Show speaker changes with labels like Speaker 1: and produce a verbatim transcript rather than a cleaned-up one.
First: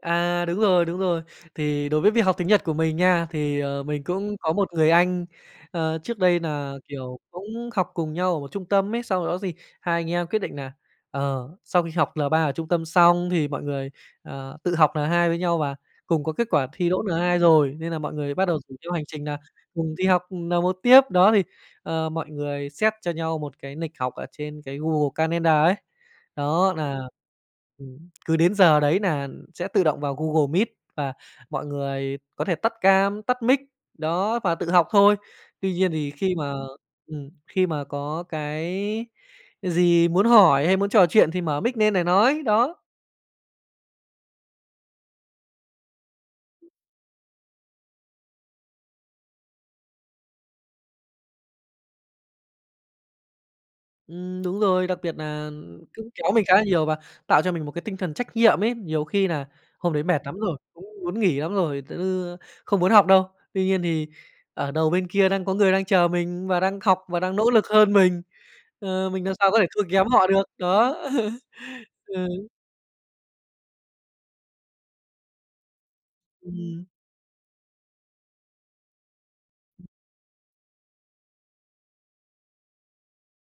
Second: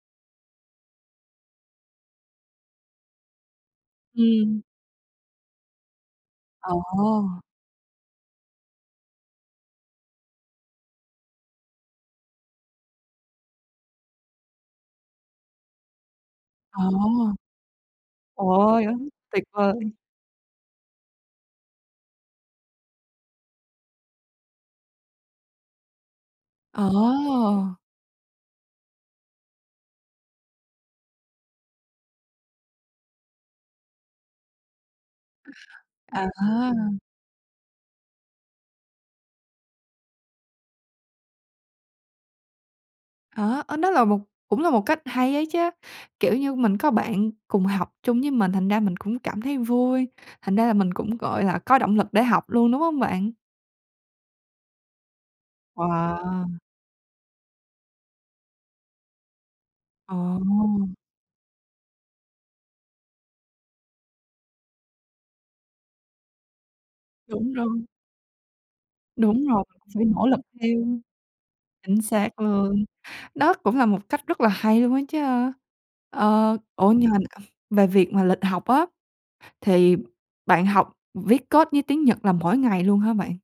Speaker 1: À, đúng rồi, đúng rồi, thì đối với việc học tiếng Nhật của mình nha, thì, ờ, mình cũng có
Speaker 2: Ừm.
Speaker 1: một người anh, ờ, trước đây
Speaker 2: Ồ.
Speaker 1: nà, kiểu, cũng học cùng nhau ở một trung tâm ấy, sau đó gì hai anh em quyết định nà, ờ, sau khi học L ba ở trung tâm xong thì mọi người, ờ, tự học N hai với nhau và cùng có kết quả
Speaker 2: Ồ.
Speaker 1: thi đỗ N hai rồi, nên là mọi người
Speaker 2: Ồ,
Speaker 1: bắt đầu rủ theo hành
Speaker 2: [unintelligible]
Speaker 1: trình nà
Speaker 2: tuyệt vời.
Speaker 1: cùng đi học, ừm, N một tiếp, đó, thì, ờ, mọi người set cho nhau một cái nịch học ở trên cái Google ca nen đờ ấy, đó nà,
Speaker 2: Ồ.
Speaker 1: ừm, cứ đến giờ đấy nà sẽ tự động vào Google Meet và mọi người có thể tắt cam, tắt mic, đó và tự học thôi. Tuy nhiên thì khi mà,
Speaker 2: À.
Speaker 1: ừm, khi mà có cái gì muốn hỏi hay muốn trò chuyện thì mở mic, nên nại nói đó.
Speaker 2: À, ơ, đó là một cũng là một cách hay ấy chứ, kiểu như mình có bạn cùng học chung với mình, thành ra mình cũng cảm thấy vui, thành ra là mình cũng, gọi là, có động lực để học luôn, đúng hông bạn?
Speaker 1: Ừm, đúng rồi, đặc biệt nà cũng kéo mình khá
Speaker 2: Wow.
Speaker 1: là nhiều và tạo cho mình một cái tinh thần trách nhiệm ấy, nhiều khi nà hôm đấy
Speaker 2: Ờ.
Speaker 1: mệt lắm rồi, cũng muốn nghỉ lắm rồi t ư, ơ, không muốn học đâu. Tuy nhiên thì ở đầu bên kia đang có người đang chờ mình và đang học và đang nỗ
Speaker 2: Đúng
Speaker 1: lực
Speaker 2: rồi.
Speaker 1: hơn mình, ờ, mình nàm
Speaker 2: Đúng
Speaker 1: sao có
Speaker 2: rồi,
Speaker 1: thể thua
Speaker 2: phải
Speaker 1: kém
Speaker 2: nỗ
Speaker 1: họ
Speaker 2: lực
Speaker 1: được,
Speaker 2: theo.
Speaker 1: đó,
Speaker 2: Chính xác
Speaker 1: ừ.
Speaker 2: luôn, đó cũng là một cách rất là hay luôn á chứ, ơ. Ờ,
Speaker 1: Ừm.
Speaker 2: ủa, nhưng mà, [unintelligible] về việc mà lịch học á, thì bạn học viết code với tiếng Nhật là mỗi ngày luôn hả bạn?